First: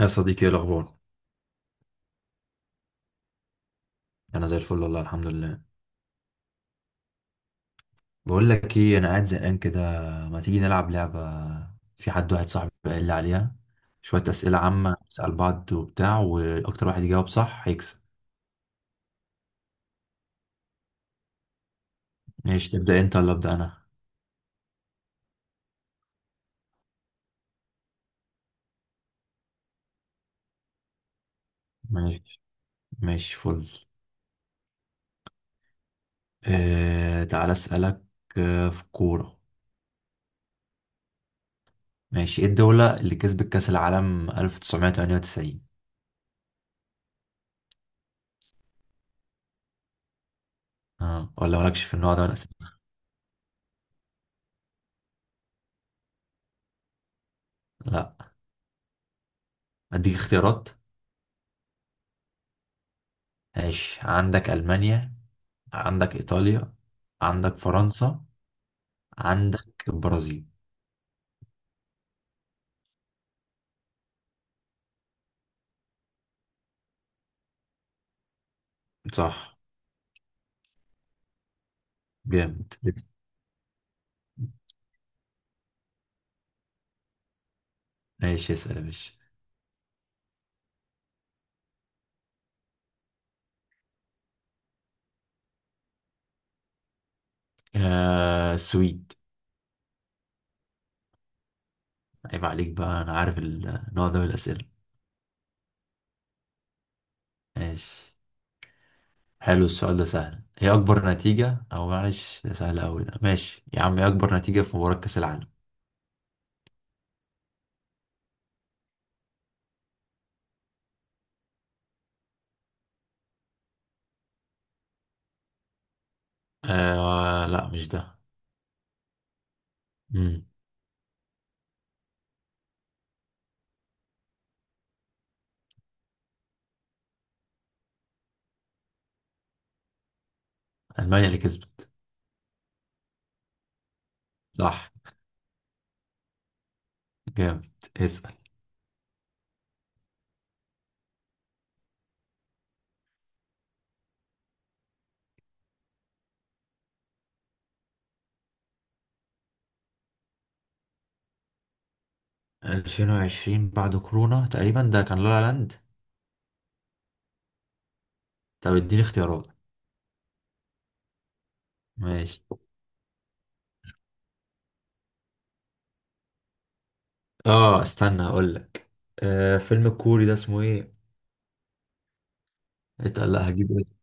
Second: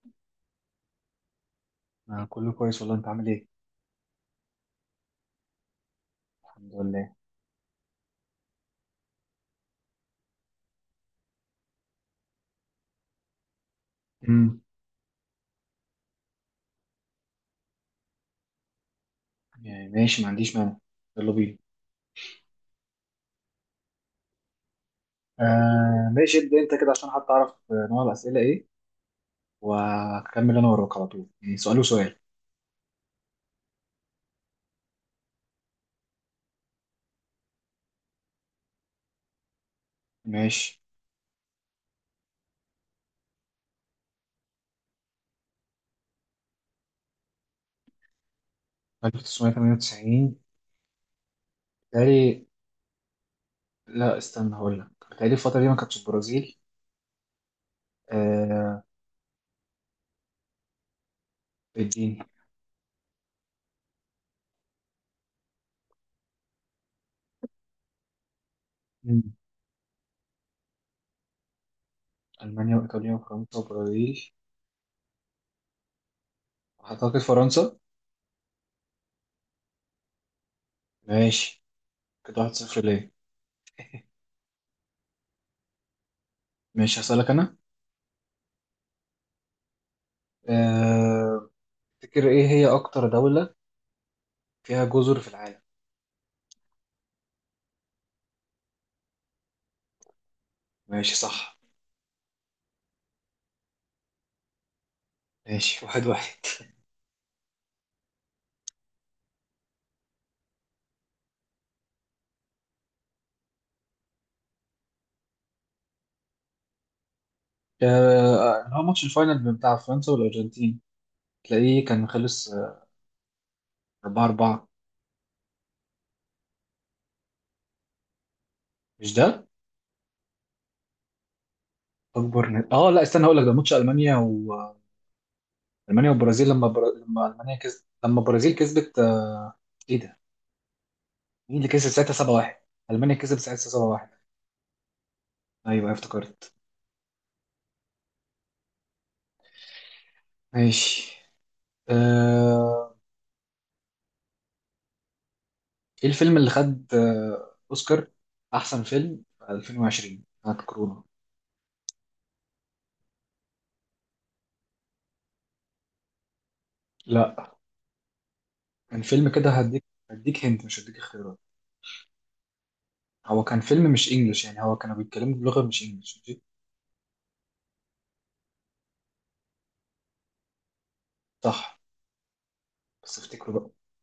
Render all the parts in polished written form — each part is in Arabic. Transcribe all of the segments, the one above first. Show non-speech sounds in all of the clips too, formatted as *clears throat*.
يا صديقي، ايه الاخبار؟ أنا كله كويس والله أنت عامل إيه؟ انا زي الفل والله، الحمد لله. الحمد لله. بقول لك ايه، انا قاعد زهقان كده. ما تيجي نلعب لعبه؟ في حد، واحد صاحبي، قال لي عليها. شويه اسئله امم. عامه نسال بعض وبتاع، واكتر واحد يجاوب صح هيكسب. يعني ماشي، ما عنديش مانع. يلا بينا. ماشي، تبدا انت ولا ابدا انا؟ آه، ماشي، ابدأ أنت كده عشان حتى أعرف نوع الأسئلة إيه، وهكمل أنا وراك على طول، يعني سؤال وسؤال. ماشي. ماشي فل. آه تعالى اسالك. آه في الكوره. ماشي. ماشي، ايه الدوله اللي كسبت كاس العالم 1998؟ 1998. اه ولا مالكش في النوع ده من بالتالي، الاسئله؟ لا، استنى هقول لك، بالتالي الفترة دي ما كانتش البرازيل. لا آه. اديك اختيارات. اديني. ماشي، عندك المانيا، عندك إيطاليا، عندك فرنسا، مم. عندك البرازيل. ألمانيا وإيطاليا وفرنسا وبرازيل، أعتقد فرنسا. صح. ماشي، كده واحد جامد. صفر ليه. ماشي، هسألك أنا. ماشي اسأل يا باشا. آه، تفتكر إيه هي أكتر دولة فيها جزر في العالم؟ آه السويد. ماشي، صح. عيب عليك بقى، أنا عارف النوع ده من الأسئلة. ماشي، 1-1. *laughs* ماشي. حلو السؤال ده، سهل. هي أكبر نتيجة، أو معلش ده سهل أوي، ده ماشي يا عم، هي أكبر نتيجة في مباراة كأس العالم. اللي هو ماتش الفاينل بتاع فرنسا والأرجنتين، تلاقيه كان خلص 4-4. آه لا مش ده. مش ده؟ مم. اه، لا، استنى هقول لك، ده ماتش ألمانيا وألمانيا والبرازيل، لما لما ألمانيا كسبت، لما البرازيل كسبت ايه ده؟ ألمانيا اللي مين اللي كسبت. كسب ساعتها 7-1؟ ألمانيا كسبت ساعتها 7-1. صح. ايوه، أيوة، افتكرت. جامد اسأل. ماشي. آه، ايه الفيلم اللي خد أوسكار أحسن فيلم في 2020 بتاعت كورونا؟ 2020 بعد كورونا تقريبا ده كان لا لا لاند. لا. طب كان اديني فيلم اختيارات. كده هديك. هديك هنت، مش هديك اختيارات. ماشي. هو كان فيلم مش انجلش، يعني هو كانوا بيتكلموا بلغة مش انجلش، ماشي. اه استنى هقول لك. آه فيلم الكوري ده اسمه ايه؟ صح. بس اتقل، لا افتكره بقى. هجيب اسمه.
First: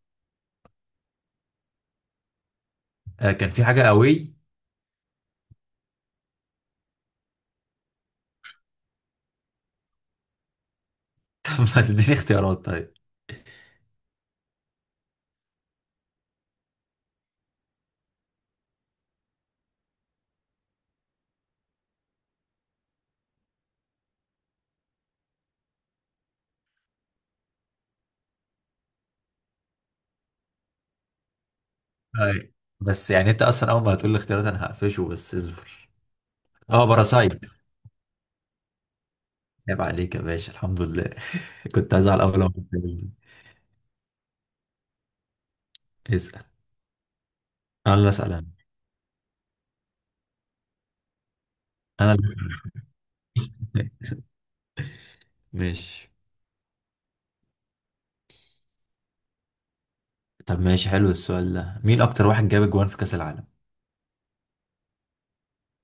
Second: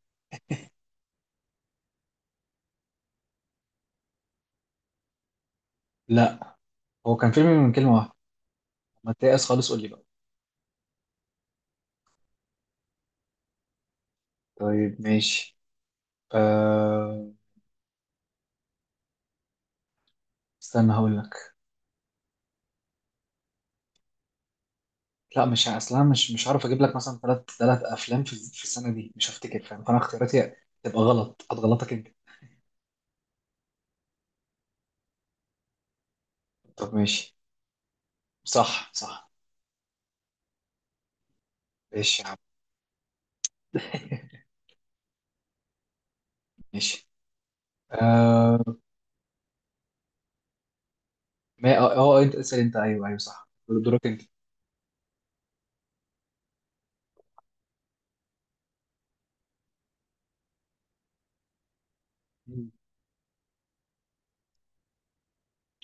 آه كان في حاجة قوي. *laughs* لا. هو كان فيلم من كلمة واحدة. ما تيأس خالص، قول لي بقى. طب ما تديني اختيارات طيب؟ طيب، ماشي. أه... استنى هقول لك. لا، مش ه- اصلا مش عارف اجيب لك مثلا ثلاث افلام في السنة دي، مش هفتكر، فاهم؟ فانا اختياراتي تبقى غلط، هتغلطك انت. طيب، بس يعني انت اصلا اول ما هتقول لي اختيارات انا هقفشه، بس اصبر. اه طب، ماشي. باراسايت. صح، صح. عيب عليك يا باشا، الحمد لله. *laughs* كنت هزعل ماشي يا عم. اول ما قلت لي. *laughs* اسأل. ماشي. انا اللي اسأل أه... ما انا اللي انت اسأل انت، اسأل. ايوه، ايوه، صح دورك. *laughs* ماشي. طب ماشي، حلو السؤال ده. مين اكتر واحد جاب انت اجوان في كأس العالم؟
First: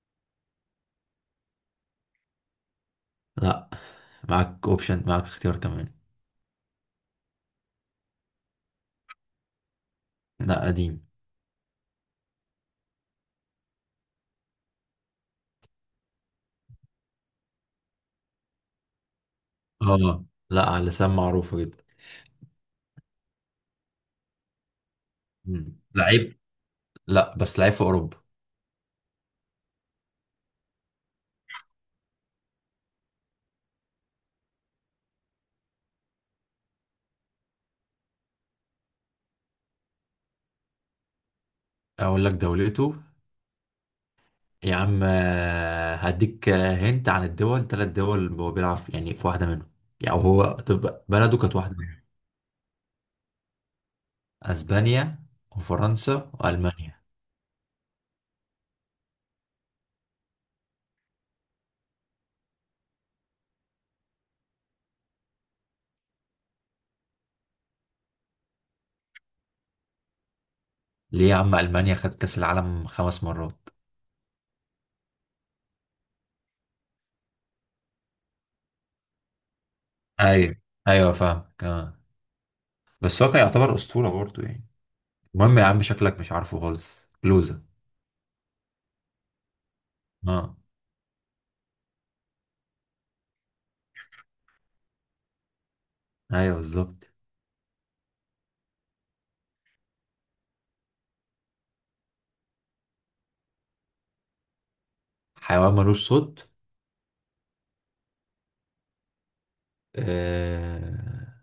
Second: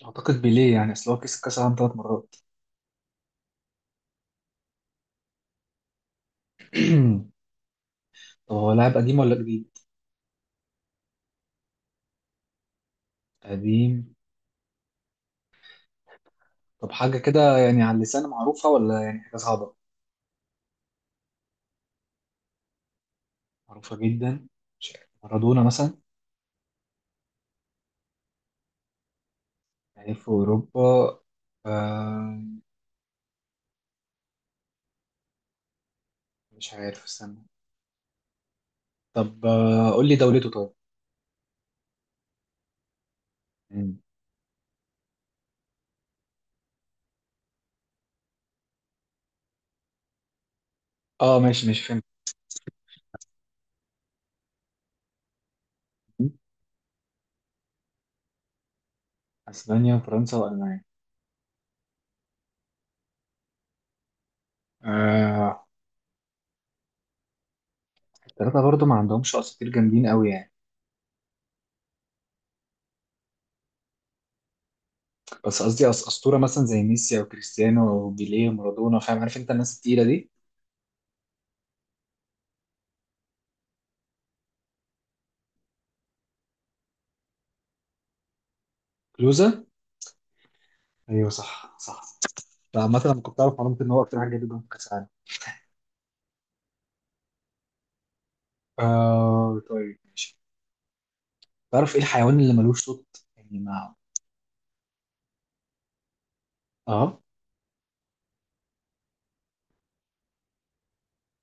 اعتقد بيليه، يعني اصل هو كسب كاس العالم 3 مرات. لا. معاك اوبشن، معاك اختيار كمان. *clears throat* طب هو لاعب قديم ولا جديد؟ لا قديم. قديم. طب حاجه كده يعني على اللسان معروفه، ولا يعني حاجه صعبه؟ اه، لا على لسان معروفة جدا. معروفه جدا. مش عارف، مارادونا مثلا؟ لعيب. لا بس لعيب في اوروبا. لعيب في اوروبا. آه. مش عارف، استنى. طب، قول لي دولته طيب. اقول لك دولته. مم. يا عم هديك هنت عن الدول، ثلاث دول هو بيلعب في- يعني في واحده منهم. يعني هو، طب بلده اه، كانت ماشي واحده ماشي، فهمت. منهم. اسبانيا وفرنسا والمانيا. اسبانيا وفرنسا والمانيا. آه. الثلاثه برضو ما عندهمش اساطير جامدين قوي يعني. ليه يا عم، المانيا خدت كاس العالم خمس مرات. بس قصدي اسطوره مثلا، زي ميسي او كريستيانو او بيليه ومارادونا، فاهم؟ عارف انت الناس التقيله دي. ايوه. ايوه فاهم آه. بس هو كان يعتبر اسطوره برضه يعني. المهم يا عم، شكلك مش عارفه خالص، كلوزة. كلوزا. اه. ايوه، صح، صح. فعامة انا كنت اعرف معلومة ان هو اكتر حاجة جامدة جدا في كاس العالم. ايوه بالظبط. آه طيب. تعرف ايه الحيوان اللي ملوش صوت؟ يعني ما... حيوان ملوش صوت. اه. آه...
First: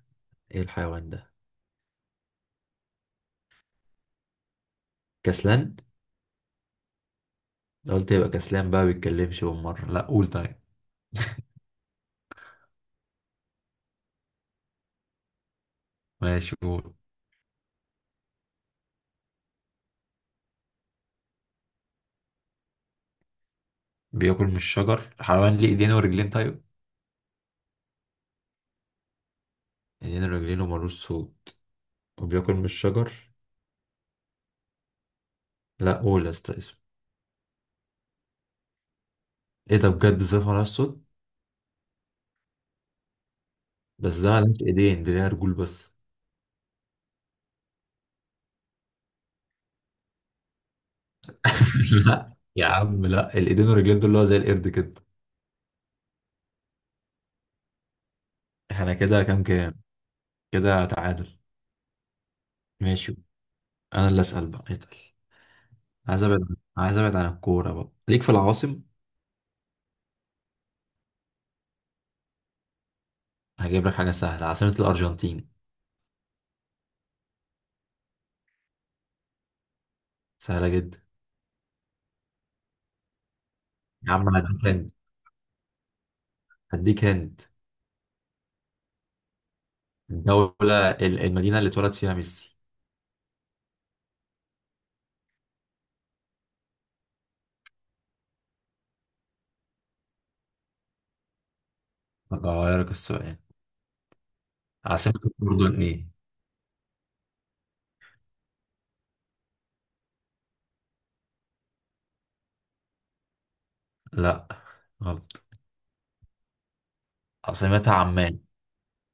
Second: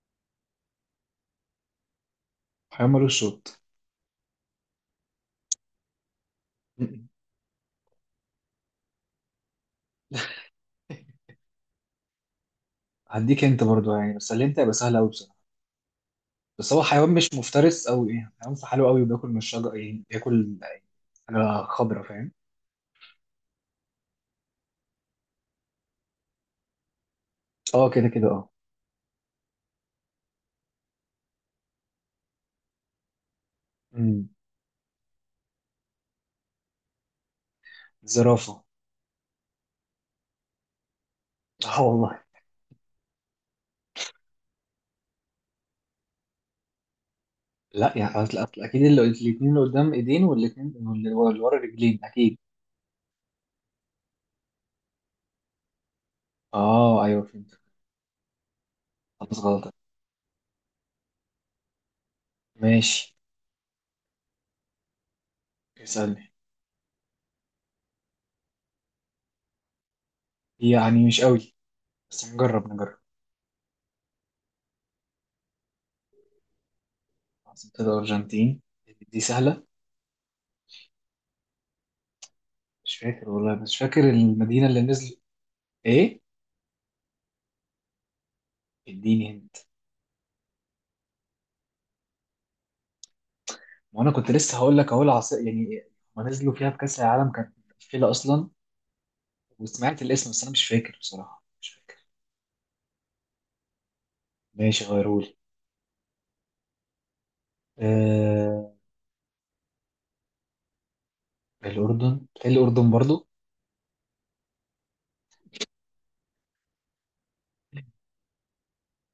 ايه الحيوان ده؟ حيوان ملوش صوت. كسلان. م-م. ده قلت يبقى كسلان بقى، بيتكلمش بالمرة. لا قول طيب. هديك انت برضو يعني، بس اللي انت هيبقى سهل قوي بصراحة. ماشي بس هو قول. حيوان مش مفترس او ايه، حيوان في حاله قوي وبياكل من الشجر، يعني بياكل حاجة خضرا فاهم؟ بياكل من الشجر؟ حيوان ليه ايدين ورجلين طيب؟ اه، كده كده، اه. ايدين ورجلين ومالوش صوت وبياكل من الشجر. امم لا قول يا اسطى اسمه. زرافة. ايه ده بجد، زي مالهاش صوت. اه والله. بس ده مالهاش ايدين، دي ليها رجول بس. لا، يعني أصل اكيد اللي الاثنين اللي قدام ايدين والاثنين اللي ورا رجلين *laughs* لا اكيد. يا عم لا، الايدين والرجلين دول اللي هو زي القرد كده. اه، ايوه، فهمت. احنا كده خلاص كام غلط. كام؟ كده تعادل. ماشي. ماشي. انا اللي اسال بقى اتقل. عايز اسألني. ابعد، عايز ابعد عن الكوره بقى. ليك في العواصم؟ يعني مش قوي، بس نجرب نجرب. هجيب لك حاجه سهله، عاصمه الارجنتين. عاصمة الأرجنتين دي سهلة. سهله جدا. مش فاكر والله، مش فاكر يا عم المدينة اللي هديك، نزل. إيه؟ هديك هند. اديني هنت. الدولة ال- المدينة اللي اتولد فيها ميسي. وأنا كنت لسه هقول لك أهو العاصمة يعني. هما نزلوا فيها في كأس العالم كانت مقفلة أصلا. وسمعت الاسم، بس أنا مش فاكر بصراحة، مش فاكر. أغيرك السؤال. ماشي، عاصمة غيرولي. الأردن إيه؟ آه... الأردن، بتهيألي الأردن برضو. لا غلط. عاصمتها عمان.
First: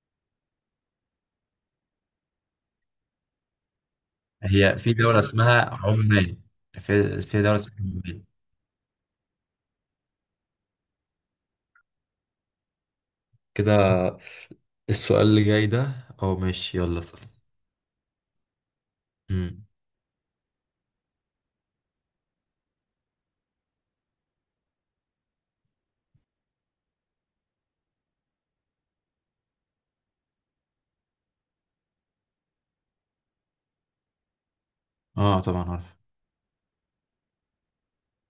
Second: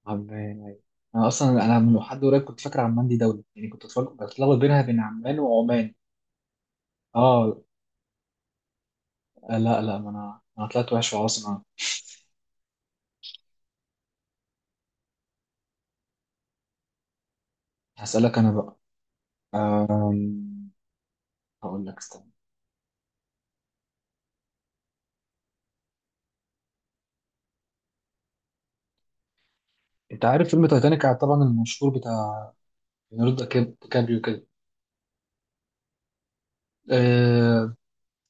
عمان، أيوة. أنا أصلا من حد قريب كنت فاكر عمان دي دولة، يعني كنت بتلخبط هي بينها في بين دولة عمان اسمها وعمان. عمان؟ في، في دولة اه. اسمها عمان. لا، لا، ما انا طلعت وحش خلاص انا. كده. السؤال اللي جاي ده، أو ماشي يلا اسأل. هسألك انا بقى. مم. أم، هقول لك استنى. انت عارف فيلم تايتانيك طبعا المشهور بتاع ليوناردو ديكابريو كده. اه طبعا عارف. أه...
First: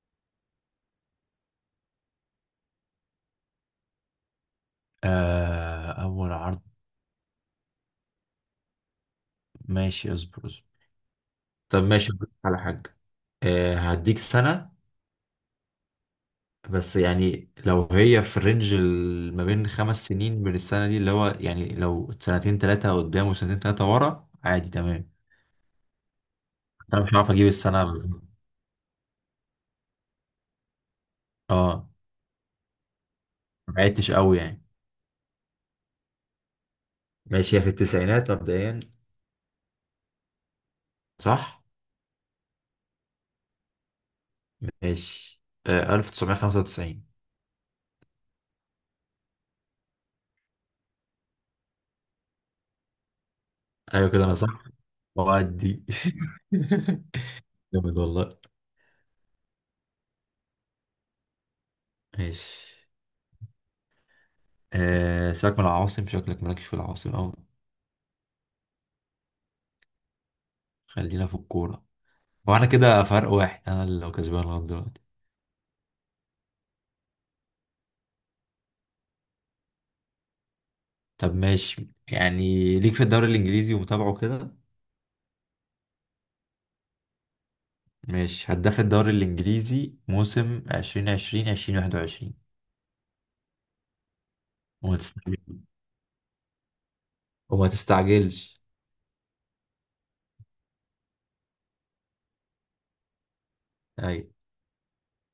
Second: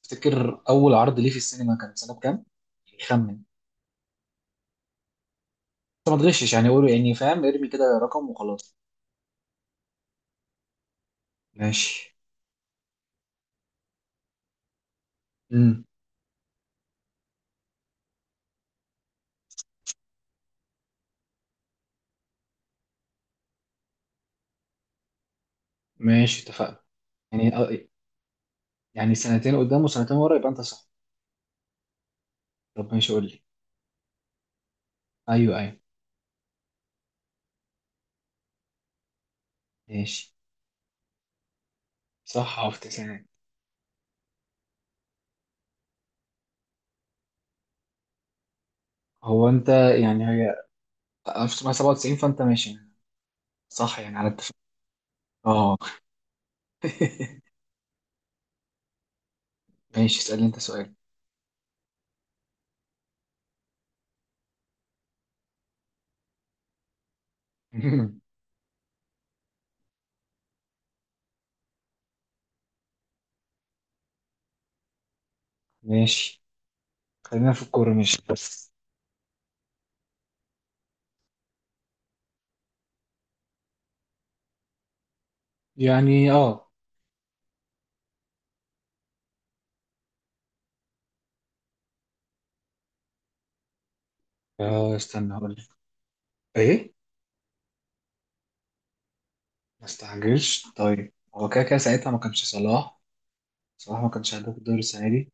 تفتكر اول عرض ليه في السينما كان سنة كام؟ خمن انت. آه ما أول تغشش عرض. يعني، قول يعني، فاهم؟ ارمي كده رقم وخلاص. ماشي اصبر، اصبر. طب ماشي، ماشي. أقول لك على حاجة. آه هديك سنة، امم. بس يعني لو هي في رينج ال- ما بين خمس سنين من السنة دي، اللي هو يعني لو سنتين تلاتة قدام وسنتين تلاتة ورا عادي، تمام. ماشي، اتفقنا. أنا مش عارف أجيب يعني السنة بالظبط. يعني سنتين قدام وسنتين ورا يبقى انت صح. اه. طب ماشي، قول لي. ما بعدتش قوي يعني. ايوه، ايوه. ماشي، هي في التسعينات مبدئيا. ماشي. صح. صح، في تسعين. ماشي. آه 1995. هو انت يعني هي 1997، فانت ماشي. صح، أيوة يعني كده على أنا اتفاق. صح، اه. وأدي. *laughs* *laughs* جامد والله. ماشي، اسألني انت سؤال. ماشي. آه سيبك من العواصم، شكلك مالكش في العواصم أوي. *laughs* خلينا في الكورة. وأنا كده فرق واحد، أنا اللي لو كسبان لغاية دلوقتي. ماشي. خلينا في الكورة ماشي بس. طب ماشي يعني، ليك في الدوري الانجليزي ومتابعه كده. يعني اه. ماشي، هداف الدوري الانجليزي موسم 2020 2021. وما استنى تستعجلش، هقول لك. ايه؟ وما تستعجلش. ما استعجلش طيب، هو كده كده ساعتها ما كانش صلاح. صلاح ما ايوه كانش هداف الدوري السنة دي.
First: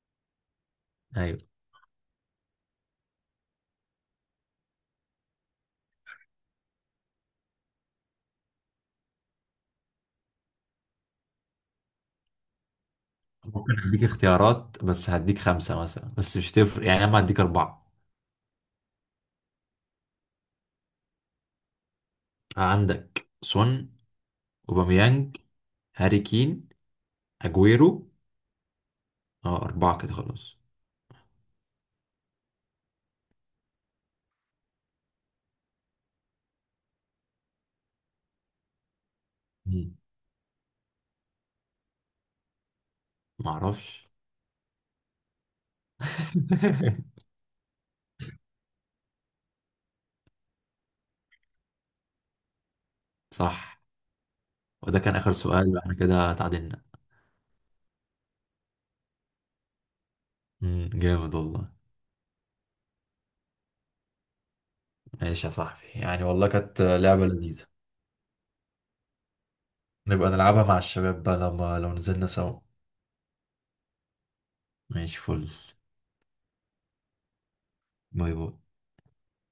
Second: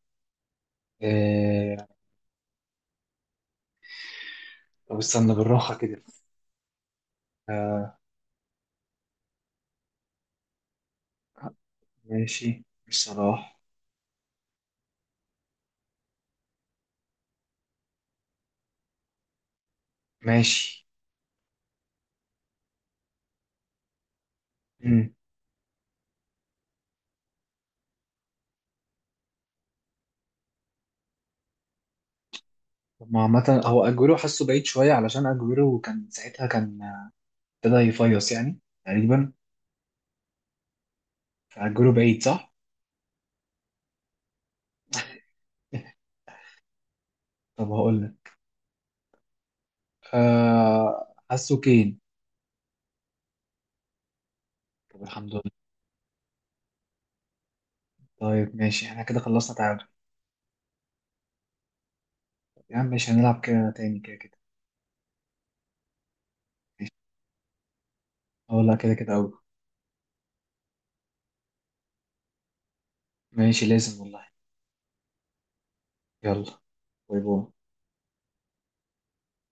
ايوه. آه... طب استنى بالراحة كده. آه... ماشي، مش صلاح. ممكن اديك اختيارات، بس هديك خمسة مثلا، بس مش تفرق يعني، انا هديك اربعة. ماشي. عندك سون، مم. اوباميانج، هاري كين، اجويرو. اه اربعة كده خلاص. طب ما عامة، هو أجويرو حاسه بعيد شوية علشان أجويرو كان ساعتها كان، ابتدى يفيص يعني، تقريبا. مم. فأجويرو بعيد صح؟ معرفش. *laughs* *laughs* طب هقول لك، آه حاسه كين. صح. وده طب كان اخر الحمد لله. سؤال، احنا كده تعادلنا. طيب ماشي، احنا كده خلصنا تعادل. مم، جامد والله. طب يا عم ماشي، هنلعب كده تاني كده كده. ماشي يا صاحبي، يعني والله كانت ماشي، لعبة لذيذة. اه، لا كده كده أوي. نبقى نلعبها مع الشباب بقى، لما لو نزلنا سوا. ماشي، لازم والله. ماشي فل. يلا. باي باي. باي باي.